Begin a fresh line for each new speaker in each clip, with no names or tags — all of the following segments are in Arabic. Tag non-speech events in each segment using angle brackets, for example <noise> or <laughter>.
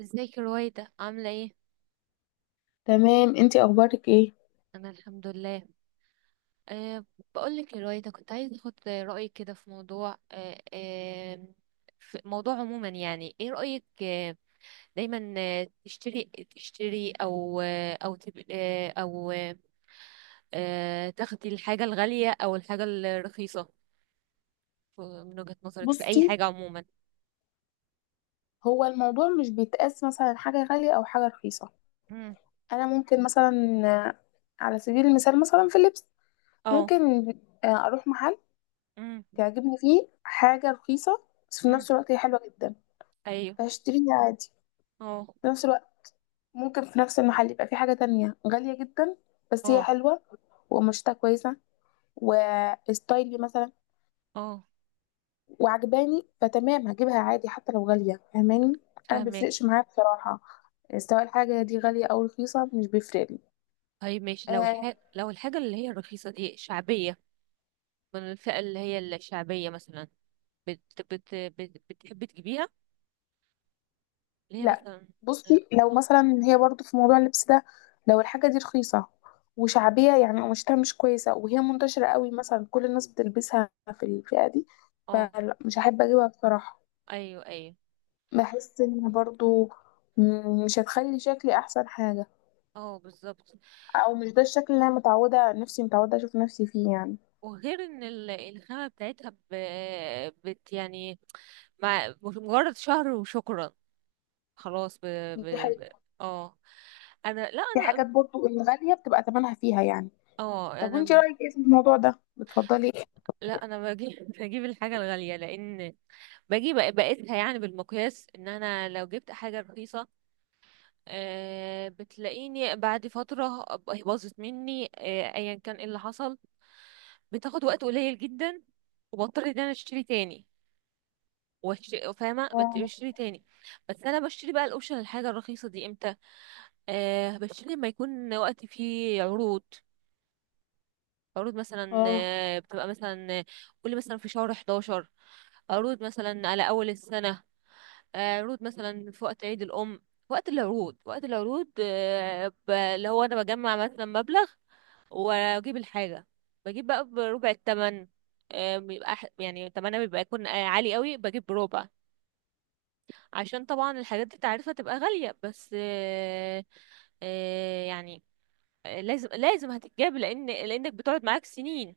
ازيك يا رويدة، عاملة ايه؟
تمام، انتي اخبارك ايه؟
أنا الحمد لله. أه. بقولك يا رويدة، كنت عايزة أخد رأيك كده في موضوع، أه أه في موضوع عموما. يعني ايه رأيك، دايما تشتري، أو، آه، تاخدي الحاجة الغالية أو الحاجة الرخيصة؟ من وجهة نظرك في أي
بصي،
حاجة عموما.
هو الموضوع مش بيتقاس مثلا حاجه غاليه او حاجه رخيصه.
مم.
انا ممكن مثلا، آه، على سبيل المثال مثلا في اللبس.
اه.
ممكن اروح محل
مم.
تعجبني فيه حاجه رخيصه، بس في
مم.
نفس الوقت هي حلوه جدا،
أيوه.
فهشتريها عادي.
اه،
في نفس الوقت ممكن في نفس المحل يبقى في حاجه تانية غاليه جدا، بس هي
اه،
حلوه وقماشتها كويسه وستايلي مثلا
اه،
وعجباني، فتمام هجيبها عادي حتى لو غالية. فاهماني؟ انا
فاهمك.
مبيفرقش معايا بصراحة، سواء الحاجة دي غالية او رخيصة مش بيفرق لي.
طيب ماشي، لو
آه،
لو الحاجة اللي هي الرخيصة دي شعبية، من الفئة اللي هي الشعبية مثلا، بتحب تجيبيها؟ اللي هي
لا،
مثلا، اه،
بصي، لو مثلا هي برضو في موضوع اللبس ده، لو الحاجة دي رخيصة وشعبية، يعني قماشتها مش كويسة وهي منتشرة قوي مثلا كل الناس بتلبسها في الفئة دي،
اه،
فلا، مش هحب اجيبها بصراحة.
ايوه، ايوه،
بحس ان برضو مش هتخلي شكلي احسن حاجة،
اه، بالظبط.
او مش ده الشكل اللي انا متعودة، نفسي متعودة اشوف نفسي فيه يعني.
وغير ان الخامة بتاعتها، ب... بت يعني، مع مش مجرد شهر وشكرا خلاص.
دي
ب...
حاجة.
ب... اه، انا، لا،
في
انا
حاجات برضو الغالية بتبقى ثمنها فيها يعني.
اه
طب وانت
انا
رأيك ايه في الموضوع ده؟ بتفضلي ايه؟
لا انا بجيب <laughs> بجيب الحاجه الغاليه، لان باجي بقيسها، يعني بالمقياس ان انا لو جبت حاجه رخيصه، بتلاقيني بعد فتره أبقى باظت مني، ايا كان ايه اللي حصل، بتاخد وقت قليل جدا، وبضطر ان انا اشتري تاني،
اه،
بشتري تاني. بس انا بشتري بقى الاوبشن الحاجه الرخيصه دي امتى؟ أه، بشتري لما يكون وقت فيه عروض. عروض مثلا،
اه،
بتبقى مثلا، قولي مثلا في شهر 11، عروض مثلا على أول السنة، عروض مثلا في وقت عيد الأم. وقت العروض، وقت العروض، اللي هو أنا بجمع مثلا مبلغ وأجيب الحاجة. بجيب بقى بربع التمن. بيبقى يعني تمنها بيبقى يكون، عالي قوي، بجيب بربع. عشان طبعا الحاجات دي تعرفها تبقى غالية بس، يعني، لازم هتتجاب، لأنك بتقعد معاك سنين،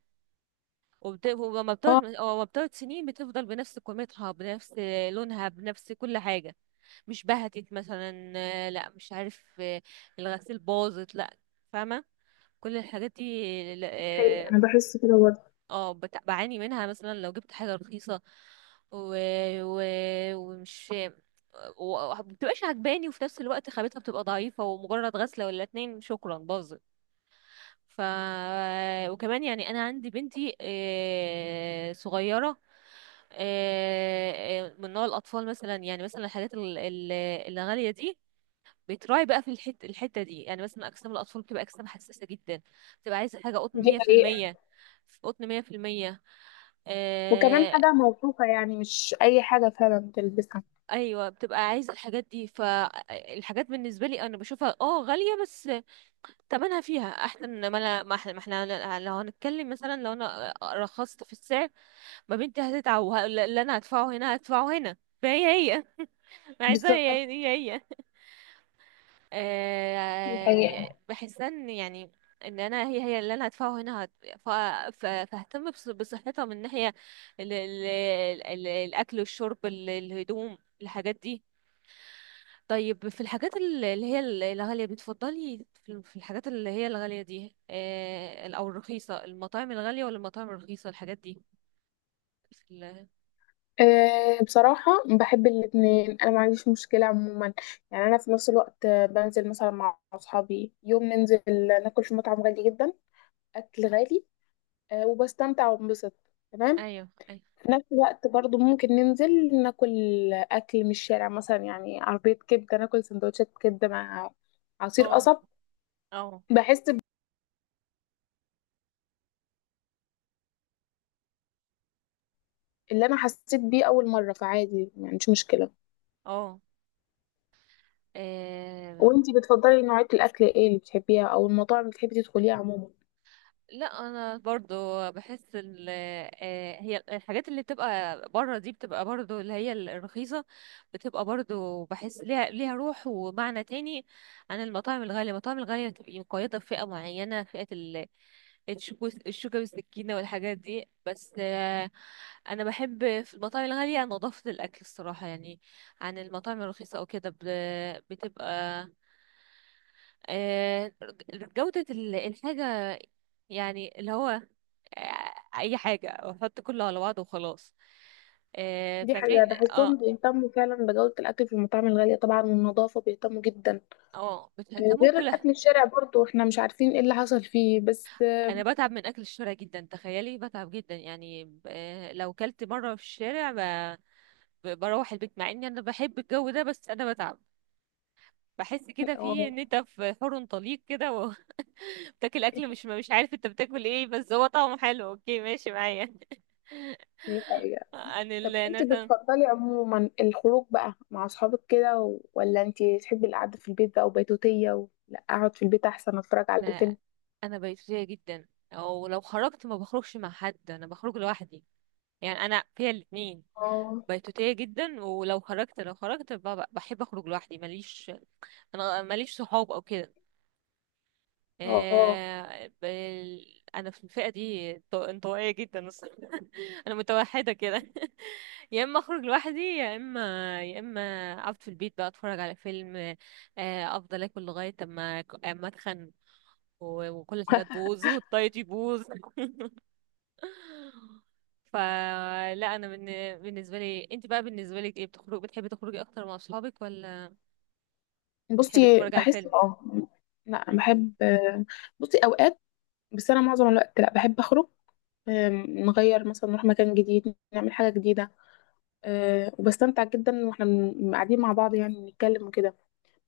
وبت... ولما بتقعد
اه.
ولما بتقعد سنين بتفضل بنفس قيمتها، بنفس لونها، بنفس كل حاجة. مش بهتت مثلا، لا، مش عارف، الغسيل باظت، لا، فاهمة، كل الحاجات دي
حقيقة
اه.
انا بحس كده برضه.
بعاني منها مثلا لو جبت حاجة رخيصة، و... و... ومش ومبتبقاش عجباني، وفي نفس الوقت خامتها بتبقى ضعيفة، ومجرد غسلة ولا اتنين شكرا باظت. ف، وكمان يعني انا عندي بنتي، صغيره، من نوع الاطفال، مثلا يعني مثلا الحاجات الغاليه دي بتراعي بقى في الحته دي. يعني مثلا اجسام الاطفال بتبقى اجسام حساسه جدا، بتبقى عايزه حاجه قطن
دي حقيقة.
100%، قطن 100%،
وكمان
آه،
حاجة موثوقة، يعني مش اي حاجة فعلا تلبسها.
ايوه بتبقى عايزه الحاجات دي. فالحاجات بالنسبه لي انا بشوفها اه غاليه، بس تمنها فيها، احسن ما انا، ما احنا، ما احنا لو هنتكلم مثلا، لو انا رخصت في السعر، ما بنتي هتتعب، اللي انا هدفعه هنا هدفعه هنا. فهي، هي <laughs> عايزاها،
بالظبط.
هي،
دي حقيقة.
بحس ان يعني ان انا، هي، هي اللي انا هدفعه هنا ف- فاهتم بصحتها، من ناحية ال- ال- الاكل والشرب، الهدوم، الحاجات دي. طيب في الحاجات اللي هي الغالية، بتفضلي في في الحاجات اللي هي الغالية دي، أو الرخيصة؟ المطاعم الغالية ولا المطاعم الرخيصة، الحاجات دي في
أه بصراحة، بحب الاتنين، أنا ما عنديش مشكلة عموما. يعني أنا في نفس الوقت بنزل مثلا مع أصحابي يوم، ننزل ناكل في مطعم غالي جدا، أكل غالي، أه، وبستمتع وبنبسط. تمام.
أيوه، أيوه،
في نفس الوقت برضو ممكن ننزل ناكل أكل من الشارع مثلا، يعني عربية كبدة، ناكل سندوتشات كبدة مع عصير
اه،
قصب.
اه،
بحس اللي أنا حسيت بيه أول مرة، فعادي يعني، مش مشكلة.
اه،
وانتي بتفضلي نوعية الأكل ايه اللي بتحبيها، أو المطاعم اللي بتحبي تدخليها عموما؟
لا انا برضو بحس ال، هي الحاجات اللي بتبقى بره دي، بتبقى برضو اللي هي الرخيصة، بتبقى برضو بحس ليها روح ومعنى تاني، عن المطاعم الغالية. المطاعم الغالية بتبقى مقيدة بفئة معينة، فئة ال، الشوكة بالسكينة والحاجات دي. بس، أنا بحب في المطاعم الغالية نظافة الأكل الصراحة، يعني عن المطاعم الرخيصة أو كده بتبقى، آه، جودة الحاجة، يعني اللي هو، آه، اي حاجه واحط كله على بعضه وخلاص.
دي حقيقة،
فعشان اه.
بحسهم بيهتموا فعلا بجودة الأكل في المطاعم الغالية طبعا، والنظافة بيهتموا جدا.
اه، بتهتموا
غير
بكلها.
الأكل الشارع برضو احنا مش عارفين ايه اللي حصل فيه بس.
انا بتعب من اكل الشارع جدا، تخيلي، بتعب جدا. يعني لو كلت مره في الشارع، بروح البيت، مع اني انا بحب الجو ده، بس انا بتعب. بحس كده
اه.
في ان انت في حر طليق كده وبتاكل <laughs> اكل، مش، مش عارف انت بتاكل ايه، بس هو طعمه حلو، اوكي، ماشي معايا.
دي حقيقة.
<laughs> عن
طب
ال
انتي
مثلا،
بتفضلي عموما الخروج بقى مع اصحابك كده، ولا انتي تحبي القعده في البيت بقى وبيتوتيه، لا اقعد في البيت احسن اتفرج على الفيلم؟
انا بيتوتية جدا، او لو خرجت ما بخرجش مع حد، انا بخرج لوحدي. يعني انا فيها الاتنين،
اه،
بيتوتية جدا، ولو خرجت، لو خرجت بحب اخرج لوحدي، ماليش، انا ماليش صحاب او كده.
اه.
انا في الفئة دي انطوائية جدا الصراحة. <laughs> انا متوحدة كده. <laughs> يا اما اخرج لوحدي، يا اما، يا اما اقعد في البيت بقى اتفرج على فيلم. افضل اكل لغاية اما، اما اتخن، وكل حاجة تبوظ والدايت يبوظ. فلا انا من، بالنسبه لي. انت بقى بالنسبه لك ايه، بتخرج، بتحبي تخرجي اكتر مع اصحابك، ولا بتحبي
بصي،
تتفرجي على
بحس،
الفيلم؟
اه، لا
مم.
بحب. بصي اوقات، بس انا معظم الوقت لا، بحب اخرج. نغير مثلا، نروح مكان جديد، نعمل حاجه جديده. وبستمتع جدا واحنا قاعدين مع بعض، يعني بنتكلم وكده.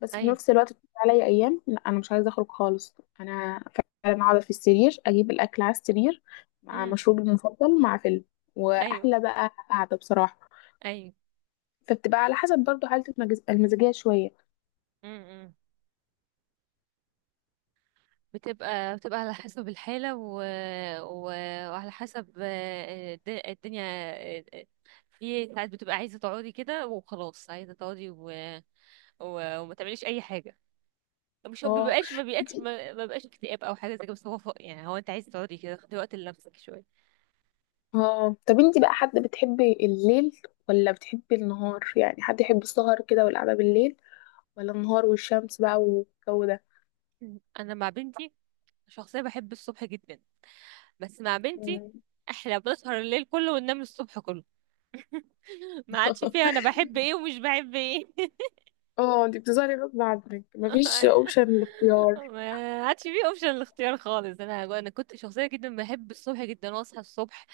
بس في
ايوه.
نفس الوقت بتيجي عليا ايام لا، انا مش عايزه اخرج خالص. انا فعلا اقعد في السرير، اجيب الاكل على السرير مع
امم.
مشروبي المفضل مع فيلم،
ايوه.
واحلى بقى قعده بصراحه.
ايوه.
فبتبقى على حسب برضو حالة المزاجية شوية.
امم. بتبقى على حسب الحاله، و... وعلى حسب، الدنيا، آه، آه، في ساعات بتبقى عايزه تقعدي كده وخلاص، عايزه تقعدي وما تعمليش اي حاجه. مش هو
اه.
بيبقاش، ما بيبقاش،
انتي.
ما بيبقاش اكتئاب او حاجه زي كده، بس هو يعني، هو انت عايزه تقعدي كده، تاخدي وقت لنفسك شويه.
اه طب انتي بقى حد بتحبي الليل ولا بتحبي النهار؟ يعني حد يحب السهر كده والقعدة بالليل، ولا النهار والشمس بقى والجو ده؟
انا مع بنتي، شخصيه بحب الصبح جدا، بس مع بنتي
مم.
احنا بنسهر الليل كله وننام الصبح كله. <laughs> ما عادش فيها انا
<laughs>
بحب ايه ومش بحب ايه.
اه، انتي بتظهري غصب عنك، مفيش
<laughs>
اوبشن الاختيار.
ما عادش فيه اوبشن الاختيار خالص، انا، انا كنت شخصيه جدا بحب الصبح جدا، واصحى الصبح،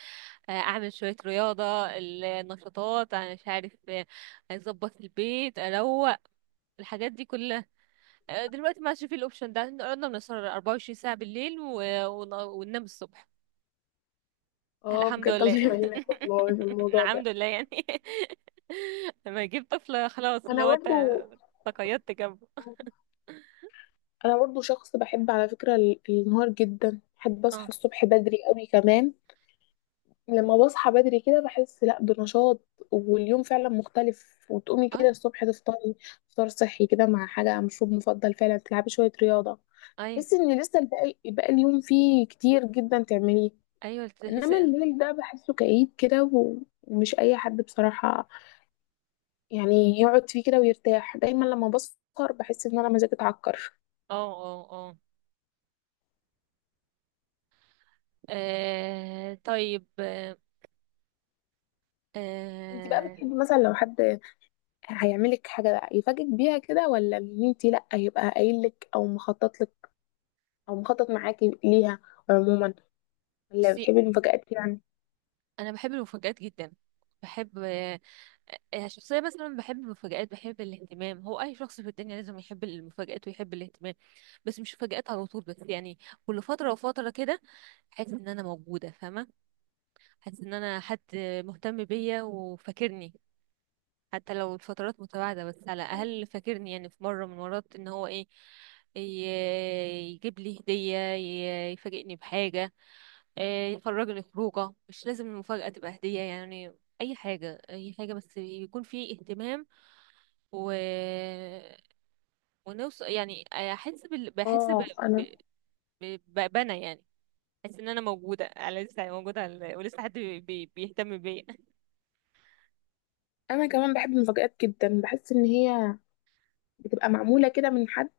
اعمل شويه رياضه، النشاطات، انا مش عارف، اظبط البيت، اروق، الحاجات دي كلها. دلوقتي ما عادش فيه الاوبشن ده، احنا قعدنا بنسهر 24 ساعه بالليل، وننام الصبح.
اه
الحمد
بجد، الله
لله.
يعينك والله،
<laughs>
الموضوع
الحمد
ده.
لله يعني. <laughs> لما يجيب طفل خلاص اللي
انا
هو انت
برضو
تقيدت جنبه.
انا برضو شخص بحب على فكرة النهار جدا، بحب اصحى
اه،
الصبح بدري قوي كمان. لما بصحى بدري كده بحس، لا، بنشاط، واليوم فعلا مختلف، وتقومي
اه،
كده الصبح تفطري فطار صحي كده، مع حاجة مشروب مفضل، فعلا تلعبي شوية رياضة، تحسي
ايوه،
ان لسه الباقي بقى اليوم فيه كتير جدا تعمليه.
ايوه، تحس
انما
اه،
الليل ده بحسه كئيب كده، ومش اي حد بصراحة يعني يقعد فيه كده ويرتاح. دايما لما بسهر بحس ان انا مزاجي اتعكر.
اه، اه، طيب،
انت بقى
آه،
بتحبي مثلا لو حد هيعملك حاجه بقى يفاجئك بيها كده، ولا ان انت لا يبقى قايل لك او مخطط لك او مخطط معاكي ليها عموما؟ ولا
بصي
بتحبي المفاجآت يعني؟
انا بحب المفاجآت جدا، بحب، شخصيا مثلا بحب المفاجآت، بحب الاهتمام. هو اي شخص في الدنيا لازم يحب المفاجآت ويحب الاهتمام، بس مش مفاجآت على طول. بس يعني كل فترة وفترة كده، احس ان انا موجودة، فاهمة، حاسس ان انا حد مهتم بيا وفاكرني، حتى لو الفترات متباعدة، بس على الاقل فاكرني، يعني في مرة من المرات ان هو ايه، ي- يجيب لي هدية، يفاجئني بحاجة، إيه، يخرجني خروجة. مش لازم المفاجأة تبقى هدية يعني، اي حاجة، اي حاجة، بس يكون في اهتمام، و، ونوصل، يعني احس بال... بحس ب...
اه.
ب...
انا
ب... بأنا يعني، احس ان انا موجودة، على لسه موجودة، ولسه حد بيهتم بيا.
انا كمان بحب المفاجآت جدا. بحس ان هي بتبقى معموله كده من حد،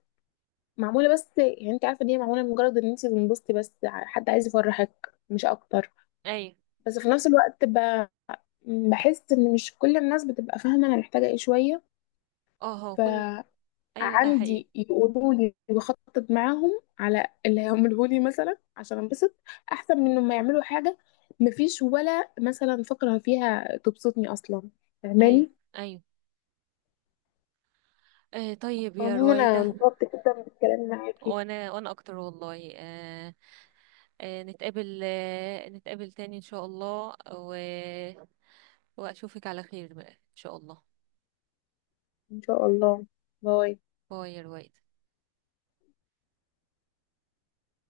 معموله بس، يعني انت عارفه ان هي معموله لمجرد ان انت تنبسطي بس، حد عايز يفرحك مش اكتر.
<laughs> ايوه.
بس في نفس الوقت بحس ان مش كل الناس بتبقى فاهمه انا محتاجه ايه شويه،
اه، هو كل، ايوه ده حقيقي.
فعندي يقولوا لي وخطط معاهم على اللي هيعمله لي مثلا عشان انبسط، احسن من ما يعملوا حاجه مفيش ولا مثلا فقره فيها تبسطني اصلا.
ايوه،
فاهماني؟
ايوه، طيب يا
عموما انا
رويدة.
انبسطت جدا بالكلام معاكي.
وانا، وانا اكتر والله، آه نتقابل، نتقابل تاني ان شاء الله، واشوفك على خير بقى ان شاء الله.
ان شاء الله. باي.
باي يا رويدة.